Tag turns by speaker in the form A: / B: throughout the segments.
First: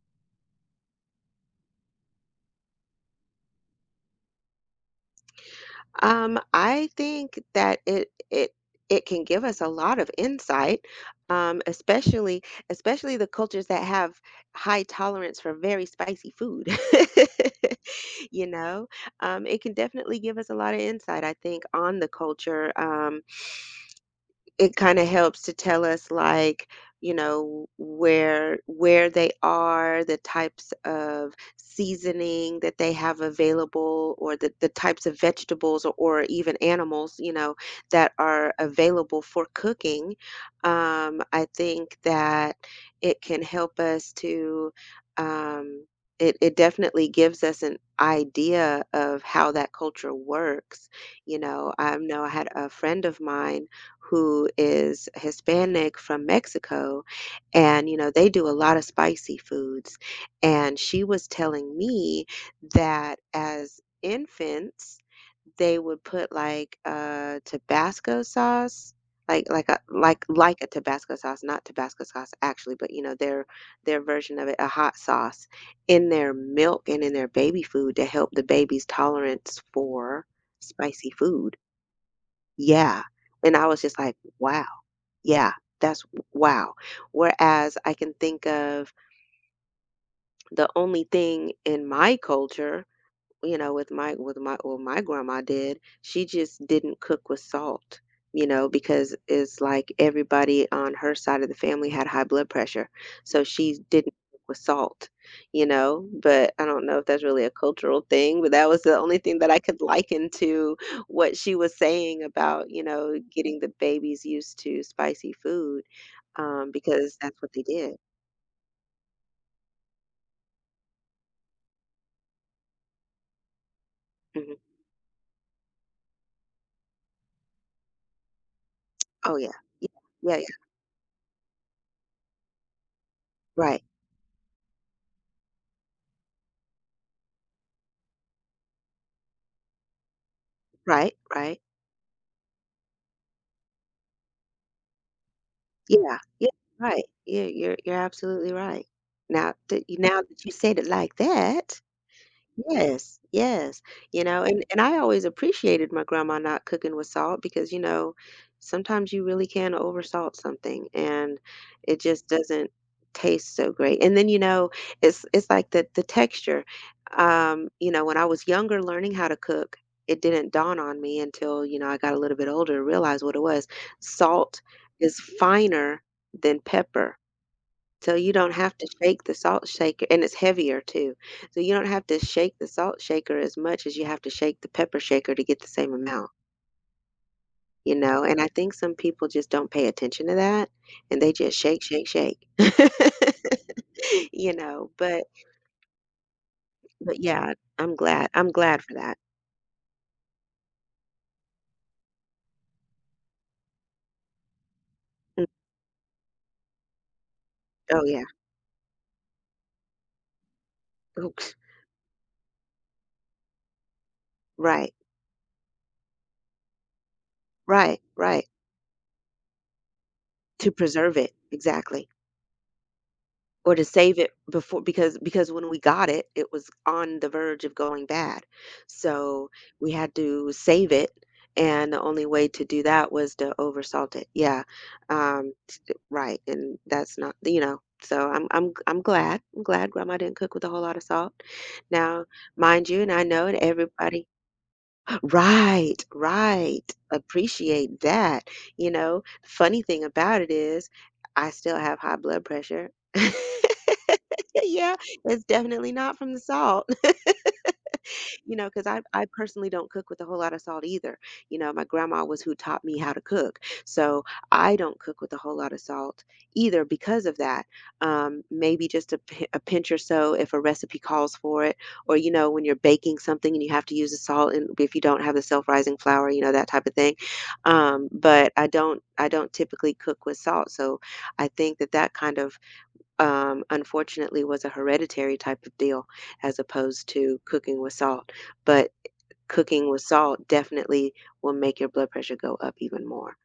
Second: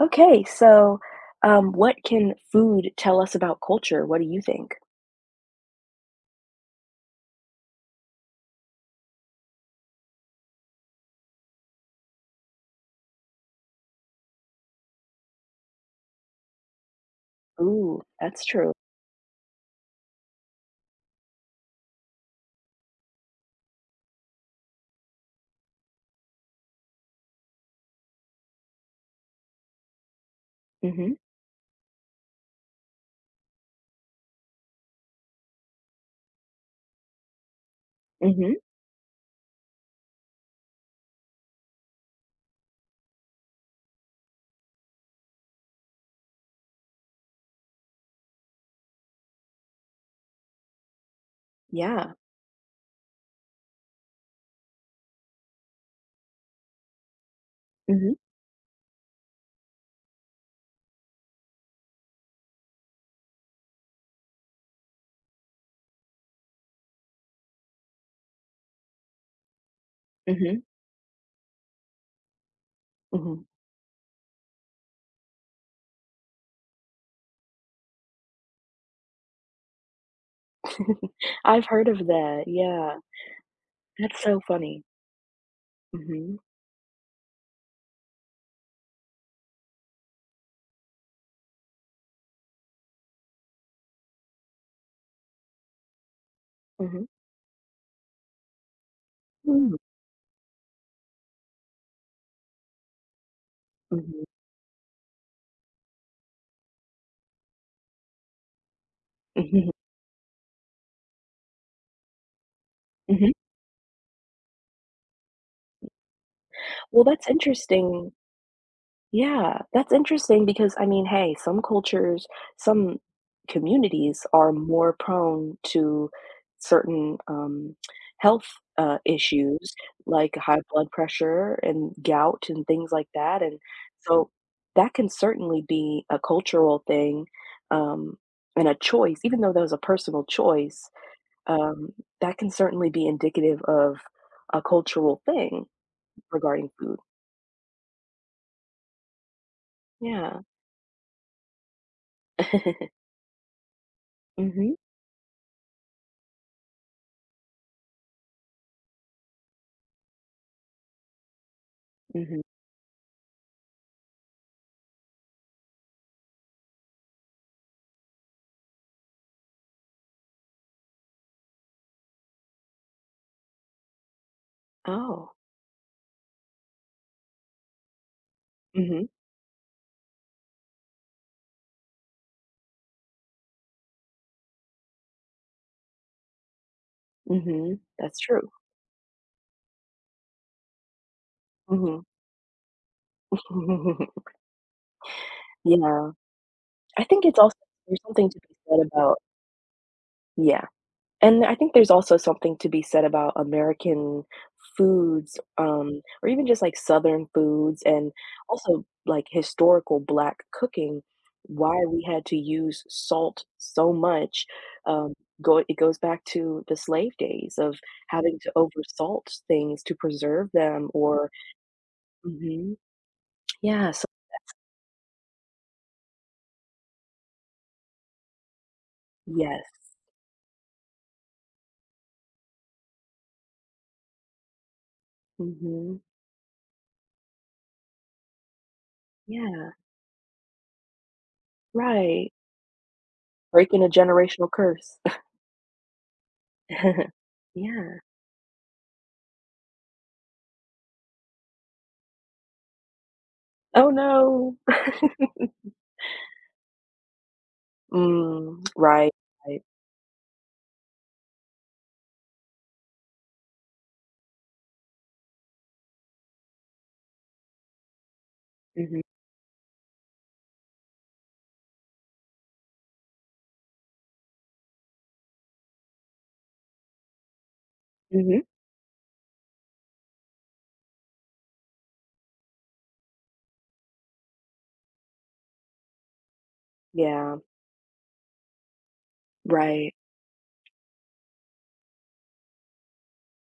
A: Okay, so what can food tell us about culture? What do you think?
B: I think that it can give us a lot of insight, especially especially the cultures that have high tolerance for very spicy food.
A: Ooh, that's
B: You
A: true.
B: know, it can definitely give us a lot of insight, I think, on the culture. It kind of helps to tell us like you know where they are the types
A: Mm-hmm.
B: of seasoning that they have available or the types of vegetables or even animals you know that are
A: Mm-hmm.
B: available for cooking I think that it can help us to um, it definitely gives us an idea of how that culture works you
A: Yeah.
B: know I had a friend of mine who is Hispanic from Mexico, and, you know,
A: Mm-hmm.
B: they do a lot of spicy foods, and she was telling me that as infants, they would put, like, Tabasco sauce, like like a like
A: Mm-hmm.
B: like a Tabasco sauce, not Tabasco sauce actually, but, you know,
A: Mm-hmm.
B: their version of it, a hot sauce, in their milk and in their baby food to help the baby's tolerance for spicy food.
A: I've heard of that. Yeah.
B: Yeah, and I was just like,
A: That's so
B: "Wow."
A: funny.
B: Yeah, that's
A: Mm-hmm.
B: wow. Whereas I can think of the only thing in my culture you know, with my well, my grandma did. She just didn't
A: Mm-hmm.
B: cook with salt, you know, because it's
A: Mm-hmm.
B: like everybody on her side of the family had high blood pressure, so she didn't
A: Mm-hmm.
B: cook with salt, you know. But I don't know if that's really a cultural thing, but that was the only thing that I could liken to what she was saying about, you know,
A: Mm-hmm.
B: getting the babies used to spicy food,
A: Well,
B: because
A: that's
B: that's what they did.
A: interesting. Yeah, that's interesting because, I mean, hey, some cultures, some communities are
B: Mhm.
A: more prone to certain health
B: Oh yeah,
A: issues
B: yeah, yeah,
A: like
B: yeah.
A: high blood pressure and gout and things like that. And
B: Right,
A: so that can certainly be a cultural thing um, and a choice, even though that was a personal choice,
B: right, right.
A: um, that can certainly be indicative of a cultural thing
B: Yeah, yeah,
A: regarding food.
B: right. Yeah, you're absolutely right. Now that you now
A: Yeah.
B: that you said it like that, yes, yes, you know, and
A: Hmm.
B: and I always appreciated my grandma not cooking with salt because, you know, sometimes you really can oversalt something and it just
A: Hmm.
B: doesn't taste so great. And then, you know, it's like the texture. You know, when I was younger learning how to cook, it didn't dawn on me until, you know, I got a little bit older to realize what it was. Salt is
A: Oh.
B: finer than pepper so you don't have to
A: Mhm,
B: shake the salt shaker and it's heavier too. So you don't have to shake the salt shaker as much as you have to shake the pepper shaker to get the same amount,
A: mhm.
B: you
A: That's
B: know? And I
A: true.
B: think some people just don't pay attention to that and they just shake,
A: Mhm.
B: shake, shake. You know,
A: Yeah. I
B: but
A: think it's
B: yeah,
A: also
B: I'm
A: there's
B: glad.
A: something to
B: I'm
A: be
B: glad
A: said
B: for that.
A: about yeah, and I think there's also something to be said about American foods,
B: Mm,
A: or even just, like, Southern foods
B: oh
A: and
B: yeah.
A: also, like, historical Black cooking,
B: Oops.
A: why we had to use salt so much,
B: Right.
A: um, go it goes back to the slave days of
B: Right.
A: having
B: Right.
A: to over salt things to preserve
B: To
A: them
B: preserve
A: or
B: it. Exactly.
A: mhm.
B: Or to
A: Yeah,
B: save it before because when we got it, it was on the verge of going bad. So,
A: yes.
B: we had to save it, and the only way to do that was to oversalt it. Yeah, um,
A: Mhm.
B: right, and that's not you know, so I'm glad. I'm
A: Yeah.
B: glad grandma didn't cook with a whole lot of salt. Now,
A: Right.
B: mind you, and I know that
A: Breaking a
B: everybody
A: generational curse.
B: Right, right.
A: Yeah.
B: Appreciate that. You know, funny thing about it is I still have high blood pressure.
A: "Oh, no."
B: Yeah, it's definitely not from the salt, you
A: Mm.
B: know, because I
A: Right,
B: I
A: right.
B: personally don't cook with a whole lot of salt either. You know, my grandma was who taught me how to cook, so I don't cook with a whole lot of salt either because of that. Maybe
A: Mhm.
B: just a, a pinch or so if a recipe calls for it, or you know, when you're baking something and you have to use the salt, and if you don't have the self-rising flour, you know, that type of thing.
A: Mhm.
B: But I don't typically cook with salt, so I think that that kind of unfortunately was a hereditary type of deal as opposed
A: Yeah.
B: to cooking with salt. But cooking
A: Right.
B: with salt definitely will make your blood pressure go up even more.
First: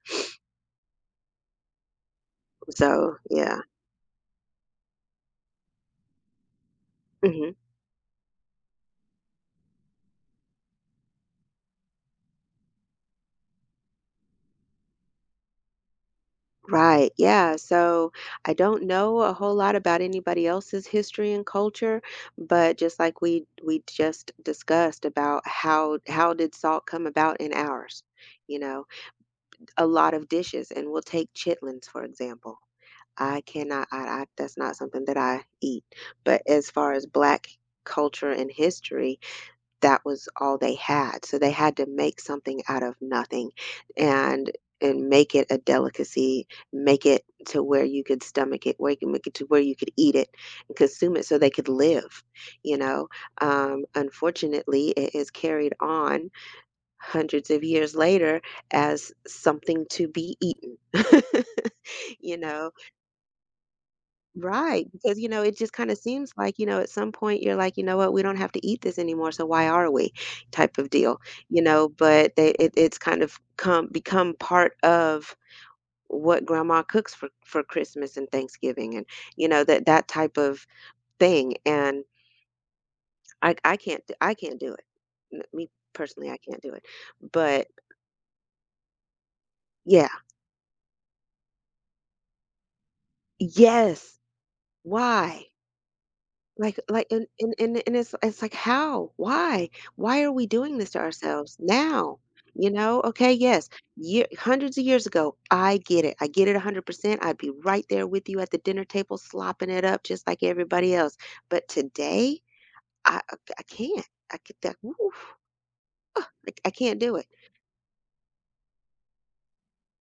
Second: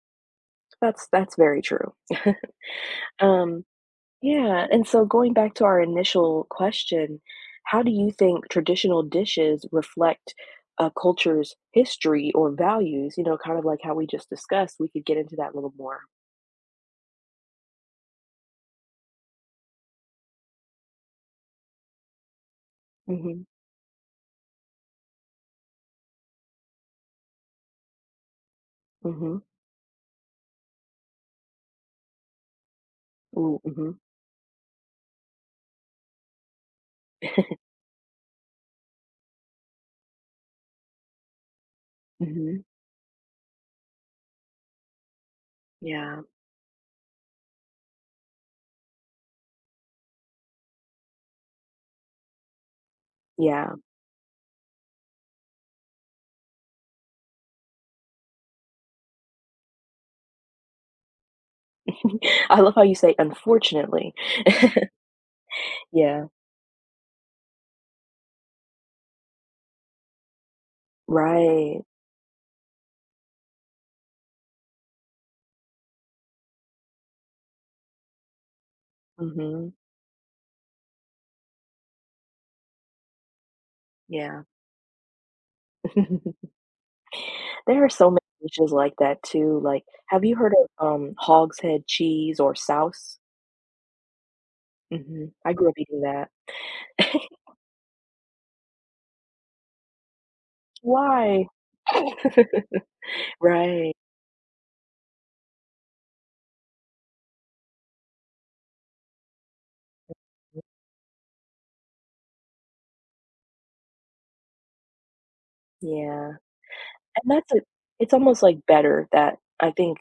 A: That's very true.
B: So, yeah.
A: Um, yeah, and so going back to our initial question,
B: Hmm.
A: how do you think traditional dishes reflect a culture's history or values? You know, kind of like how we just discussed, we could get into that a little more.
B: Right. Yeah. So I don't know a whole lot about anybody else's history and culture, but just like
A: Mhm.
B: we just discussed about how did salt come about in ours, you know,
A: Mhm.
B: a lot of dishes, and we'll take chitlins, for example. I
A: Ooh,
B: cannot I
A: mhm.
B: I that's not something that I eat, but as far as Black culture and history, that was all they had, so they had to make something
A: Mhm.
B: out of nothing and and make it a
A: Yeah,
B: delicacy, make it to where you could stomach it, where you can make it to where you could eat it and consume it so they could live, you know?
A: yeah.
B: Unfortunately, it is carried on hundreds of years later as something to be eaten. You
A: I
B: know?
A: love how you say "unfortunately."
B: Right, because, you know, it just kinda
A: Yeah,
B: seems like, you know, at some point you're like, "You know what? We don't have to eat this anymore, so why are we?" type of deal, you
A: right.
B: know? But they it's kind of come become part of what grandma cooks for Christmas and Thanksgiving and, you know,
A: Mhm,
B: that that type of thing, and I
A: yeah.
B: can't do it. N me personally, I can't do it. But
A: There are so many dishes like that too, like,
B: yeah.
A: have you heard of, hog's head cheese or souse?
B: Yes.
A: Mhm,
B: Why?
A: I grew up eating that.
B: Like and it's like, "How? Why? Why are we doing this to
A: Why?
B: ourselves now?" You know? Okay, yes,
A: Right,
B: ye hundreds of years ago, I get it. I get it 100%. I'd be right there with you at the dinner table slopping it up just like everybody else. But today, I can't. I get that oof,
A: yeah,
B: like, I can't do it.
A: and that's it. It's almost, like, better that I think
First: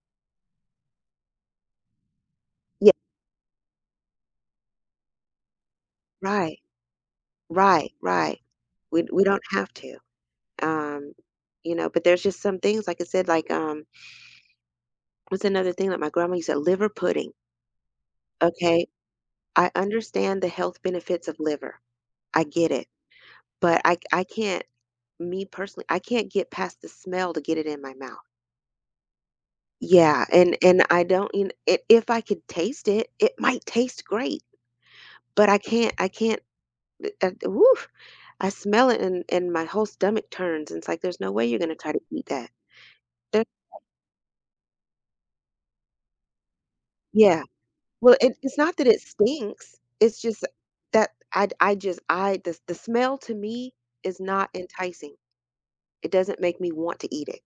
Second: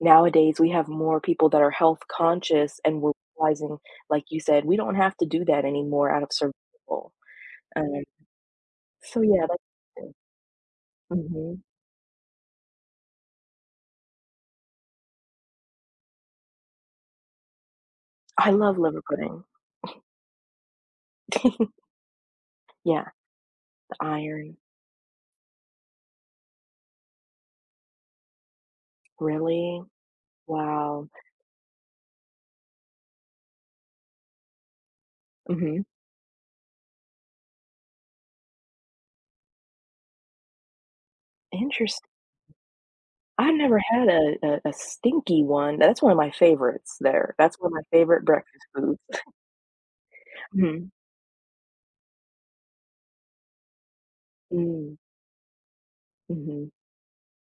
A: nowadays we have more people that are health conscious
B: Yeah,
A: and we're realizing, like you said, we don't have to do that anymore out of
B: right,
A: survival.
B: right,
A: Um,
B: right. We
A: so
B: we
A: yeah,
B: don't
A: that's
B: have to. Um,
A: mhm.
B: you know, but there's just some things, like I said, like, what's another thing that my grandma used to liver pudding,
A: I love
B: okay?
A: liver pudding.
B: I understand the health benefits of liver. I get it.
A: Yeah,
B: But
A: the
B: I
A: iron.
B: can't me personally, I can't get past the smell to get it in my mouth.
A: Really?
B: Yeah, and I
A: Wow.
B: don't you kn I if I could taste it, it might taste great, but I
A: Mhm.
B: can't I can't th woof, I smell it and my whole stomach turns, and it's like, "There's no way you're gonna try to
A: Interest
B: eat that." There
A: I've never had a stinky one. That's one of my favorites there.
B: yeah.
A: That's one of my
B: Well,
A: favorite
B: it's
A: breakfast
B: not that
A: foods.
B: it stinks, it's just
A: Mhm.
B: that I just I the smell to me is not
A: Mm.
B: enticing. It doesn't make me
A: Mhm.
B: want to eat it.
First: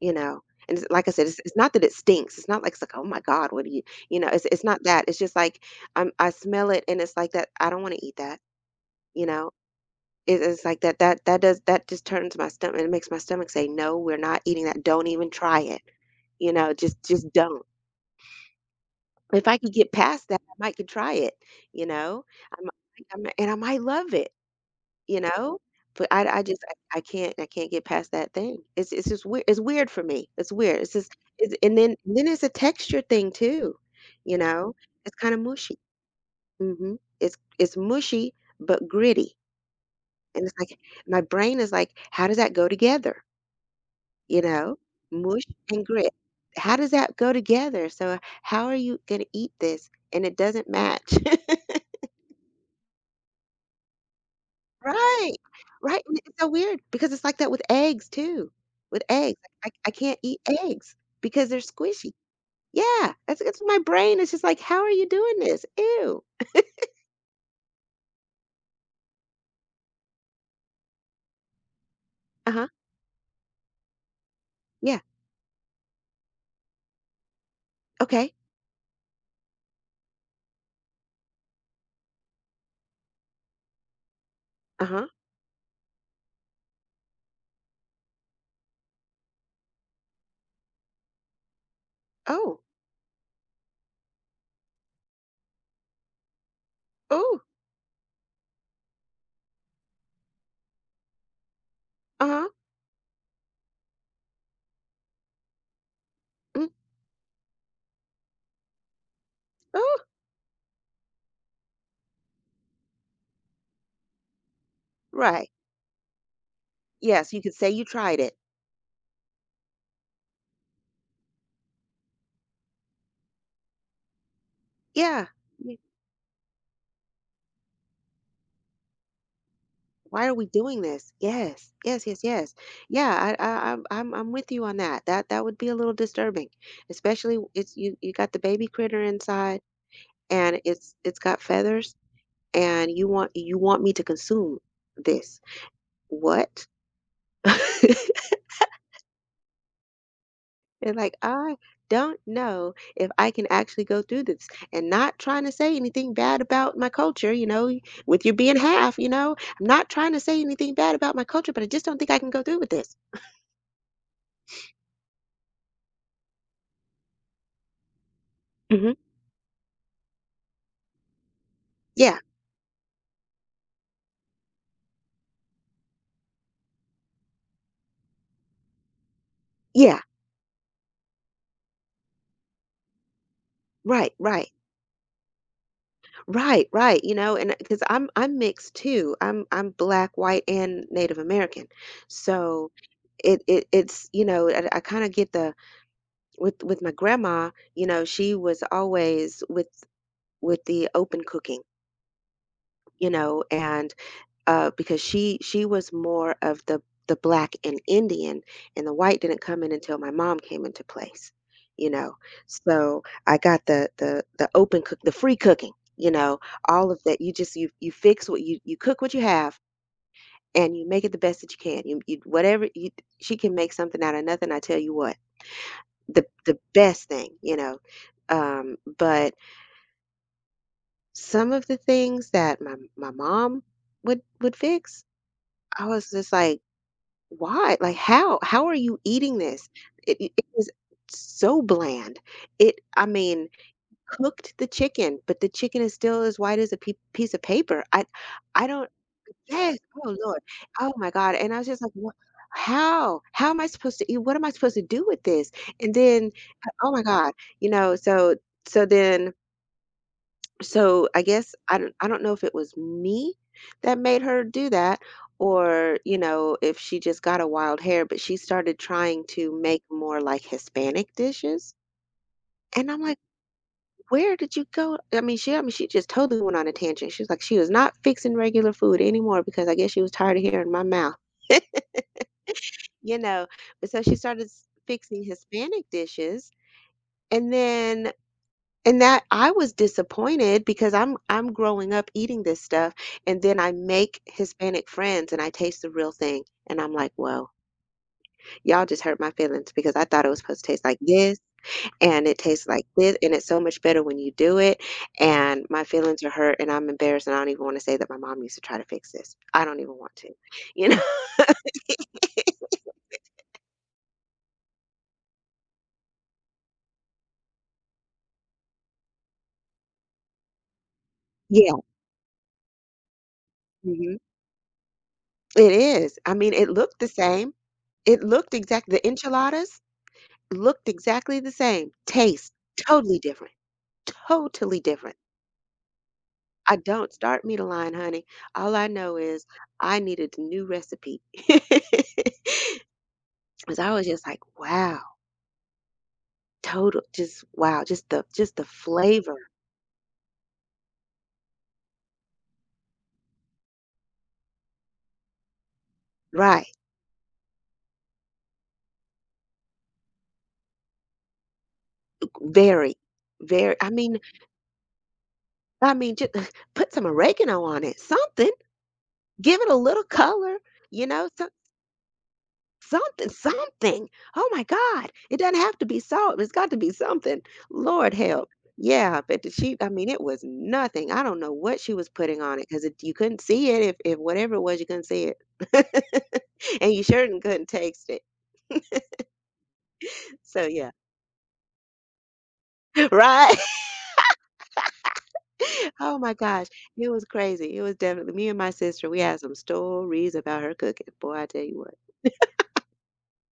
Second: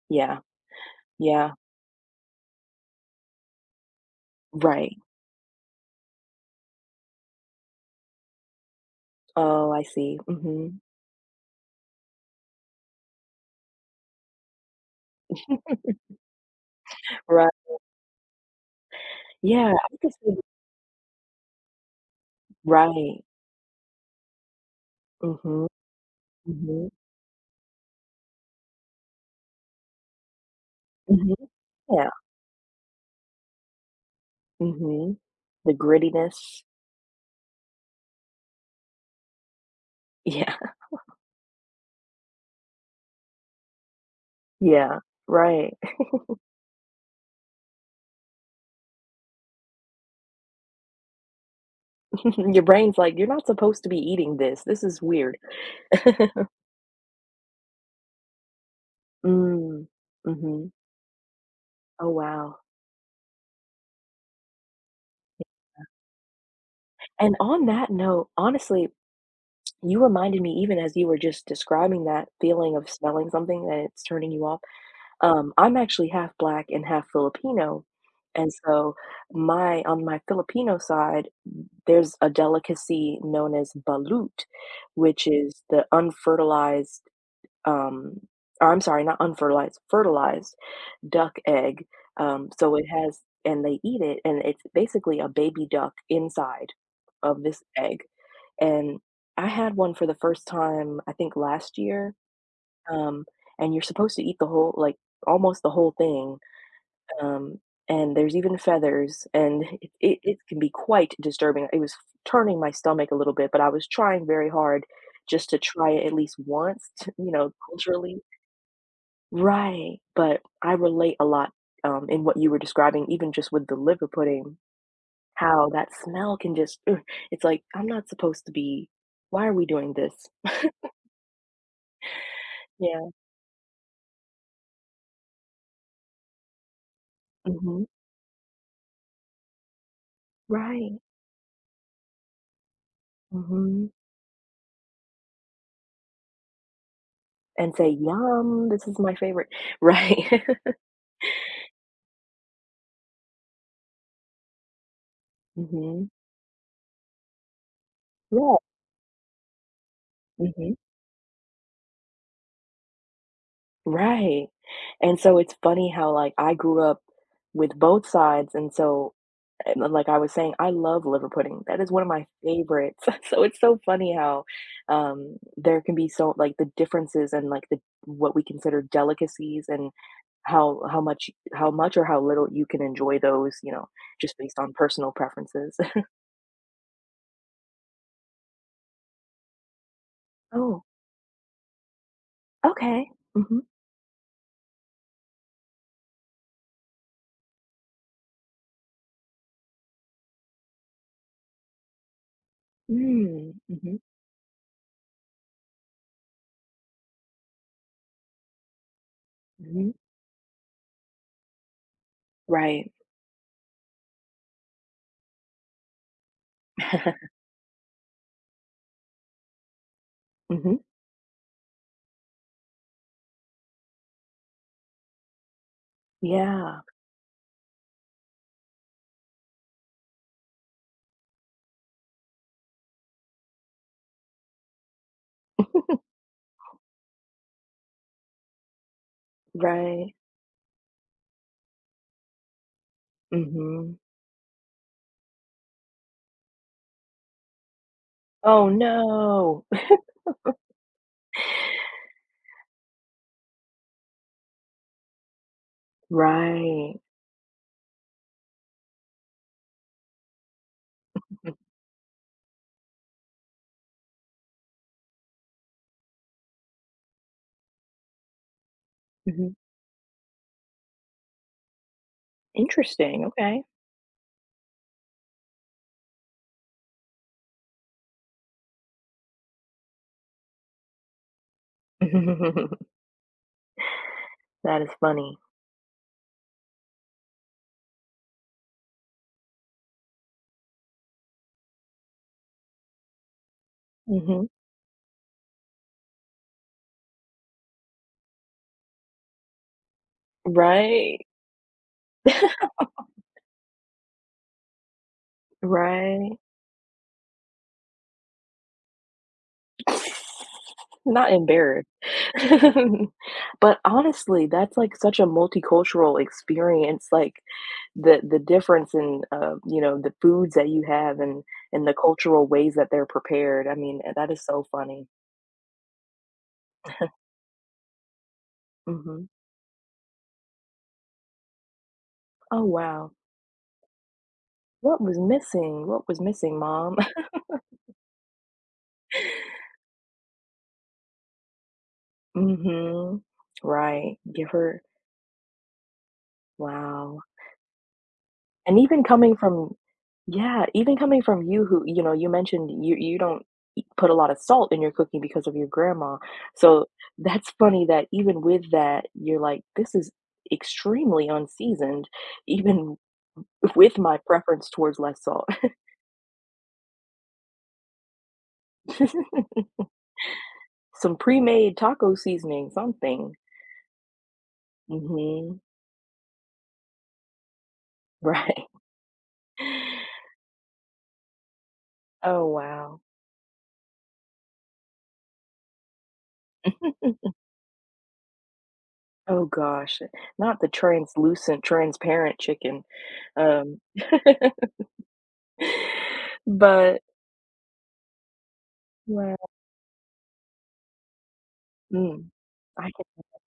B: You
A: Yeah.
B: know? And it's like I said, it's
A: Yeah.
B: it's not that it stinks. It's not like it's like, "Oh my god, what do you" you know, it's not
A: Right.
B: that. It's just like, I smell it and it's like that, I don't wanna eat that, you know?
A: Oh, I see.
B: It's
A: Mhm.
B: like that does that just turns my stomach it makes my stomach say, "No, we're not eating that. Don't even try it." You know? Just
A: Right.
B: don't. If I could
A: Yeah,
B: get
A: I could
B: past
A: see
B: that,
A: the-
B: I might could try it, you know? I might I
A: Right.
B: might and I might love it. You know?
A: Mhm.
B: But I just
A: Mhm.
B: I can't get past that thing. It's just weird it's weird for me. It's weird. It's just
A: Mhm.
B: it's and then
A: Yeah.
B: and then it's a texture thing too, you know? It's
A: Mhm.
B: kinda
A: The
B: mushy.
A: grittiness.
B: Mhm. It's mushy but gritty. And it's
A: Yeah.
B: like my brain is like, "How does that go together?" You know?
A: Yeah.
B: Mush
A: Right.
B: and grit. How does that go together? So how are you gonna eat this and it doesn't match?
A: Your brain's like, "You're not supposed to be eating this. This is
B: Right,
A: weird."
B: right, and it's so weird because it's like that with eggs too, with eggs, I
A: Mm.
B: I can't eat
A: Mhm.
B: eggs because they're
A: Oh,
B: squishy.
A: wow.
B: Yeah, that's it's my brain is just like, "How are you doing this? Ew."
A: And on that note, honestly, you reminded me even as you were just describing that
B: Uh-huh,
A: feeling of smelling something that it's turning you off,
B: yeah,
A: I'm actually half Black and half Filipino,
B: okay,
A: and so my on my Filipino side, there's a delicacy known as balut,
B: uh-huh,
A: which is the unfertilized, um or I'm sorry, not unfertilized, fertilized duck egg.
B: oh,
A: So it has and they eat it, and it's basically a baby duck inside
B: oh,
A: of this egg. And I had one for the first time, I think last year.
B: uh-huh,
A: Um, and you're supposed to eat the whole, like almost the whole thing.
B: mm,
A: Um, and there's even feathers, and
B: oh,
A: it can be quite disturbing. It was turning my stomach a little bit, but I was trying very hard
B: right,
A: just to try it at least once,
B: yes,
A: you
B: you
A: know,
B: could say you tried
A: culturally
B: it.
A: right, but I relate a lot, in what you were describing, even just with the liver pudding,
B: Yeah,
A: how
B: yeah,
A: that smell can just ugh, it's like, "I'm not supposed to be why are we doing
B: "Why
A: this?"
B: are we doing this?" Yes, yes, yes, yes.
A: Yeah.
B: Yeah, I I'm with you on that, that that would be a little disturbing, especially it's
A: Mhm.
B: you got the baby critter inside. And it's
A: Right.
B: it's got feathers and you want
A: Mhm.
B: me to consume this what and
A: And say, "Yum, this is my favorite." Right.
B: like I don't know if I can actually go through this and not trying to say
A: Mhm.
B: anything bad about my culture you know with you being
A: Yeah.
B: half you know I'm not trying to say anything
A: Mhm.
B: bad about my culture but I just don't think I can go through with this
A: Right. And so it's funny how, like, I grew up with both sides, and
B: hmm
A: so and then, like I was saying, I love liver pudding. That is one of
B: yeah
A: my favorites. So it's so funny how there can be so like the differences and like the what we consider delicacies and
B: yeah
A: how much or how little you can enjoy those, you know,
B: right
A: just
B: right.
A: based on personal preferences.
B: Right, right, you know, and because I 'cause I'm mixed too. I'm black, white,
A: Oh,
B: and Native American. So
A: okay.
B: it
A: Mm-hmm.
B: it it's, you know, I kind of get the with my grandma, you know, she was always with the open cooking, you know,
A: Mm,
B: and
A: hmm.
B: because she was more of the black and Indian, and the white didn't come in
A: Hmm.
B: until my mom came into place, you know.
A: Right.
B: So I got the open cook, the free cooking, you know, all of that. You just you fix what you cook what you have, and you
A: Hmm.
B: make it the best that you can. You whatever you She can make something out of nothing. I tell you what, the
A: Yeah.
B: best thing, you know. But some of the things that my mom would fix, I was just like, why? Like, how are you eating this?
A: Right.
B: It was so bland. It, I mean,
A: Hmm.
B: cooked the chicken, but the chicken is still as white as a pe piece of paper. I
A: Oh
B: don't
A: no.
B: Yes, oh Lord. Oh my God, and I was just like, "Wha how? How am I supposed to eat? What am I supposed to do with this?" And then, oh
A: Right.
B: my God, you know, so so then so I guess I don't know if it was me that made her do that or, you know, if she just got a wild hair, but she started trying to
A: Mhm.
B: make more like Hispanic dishes. And I'm like,
A: Interesting. Okay.
B: "Where did you go?" I mean, she just totally went on a tangent. She was like, she was not fixing regular food anymore because I guess she was tired of hearing my mouth, you know. But so she started
A: That is
B: fixing
A: funny.
B: Hispanic dishes. And then and that I was disappointed because I'm growing up eating this stuff and then I make
A: Mhm.
B: Hispanic friends and I taste the real thing and I'm like, "Whoa, y'all just hurt my feelings because I thought it was supposed to taste like
A: Right?
B: this and it tastes like this, and it's so much better when you do it, and my feelings are
A: Right?
B: hurt and I'm embarrassed and I don't even want to say that my mom used to try to fix this. I don't even want to." You know?
A: Not embarrassed. But honestly, that's, like, such a multicultural experience, like, the difference in, you know, the foods that you have
B: Yeah.
A: and the cultural ways that they're prepared, I mean,
B: Mhm.
A: that is so funny.
B: It is. I mean, it looked the same. It looked exact, the
A: Mhm.
B: enchiladas looked exactly the same. Taste
A: Oh, wow.
B: totally different. Totally
A: What
B: different.
A: was missing? What was missing,
B: I
A: mom?
B: don't start me to line, honey. All I know is I needed a new recipe, because
A: Mhm.
B: I was
A: Right.
B: just like,
A: Give her
B: "Wow, total,
A: wow.
B: just wow, just the, just the
A: And even
B: flavor."
A: coming from yeah, even coming from you who, you know, you mentioned you don't eat- put a lot of salt in your cooking because of your grandma.
B: Right.
A: So that's funny that even with that, you're like, this is extremely unseasoned,
B: Very,
A: even
B: very I
A: with
B: mean
A: my preference towards less salt.
B: I mean, Just put some oregano on it, something. Give it a little color, you
A: Some
B: know, so
A: pre-made taco seasoning,
B: something,
A: something.
B: something. Oh my God. It
A: Hmm.
B: doesn't have to be salt. It's got to be something. Lord help.
A: Right.
B: Yeah, but the she, I mean, it was nothing. I don't know what she was putting
A: Oh
B: on it because
A: wow.
B: you couldn't see it. If whatever it was, you couldn't see it. And you sure couldn't taste it.
A: Oh gosh. Not
B: So,
A: the
B: yeah,
A: translucent, transparent chicken.
B: right.
A: Um
B: Oh my gosh.
A: But
B: It was crazy. It was definitely me and my sister. We
A: wow.
B: had some stories about her cooking. Boy, I tell you what.
A: Mm, I can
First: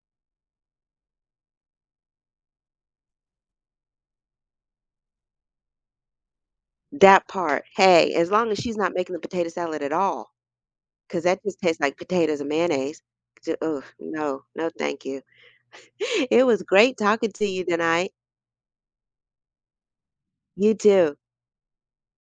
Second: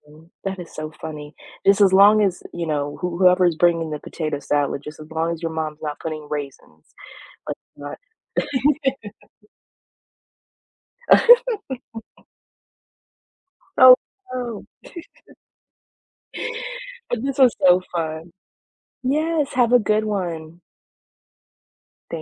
A: imagine. That is so funny. Just as long as, you know, whoever's bringing the potato salad, just as long as your mom's not putting raisins,
B: That
A: like,
B: part.
A: not
B: Hey, as long as she's not making the potato salad at all. 'Cause that just tastes like potatoes and mayonnaise. J Ugh,
A: oh,
B: no,
A: no.
B: no, thank you. It was great
A: But
B: talking
A: this
B: to
A: was
B: you
A: so
B: tonight.
A: fun. Yes, have a good one.
B: You too.
A: Thank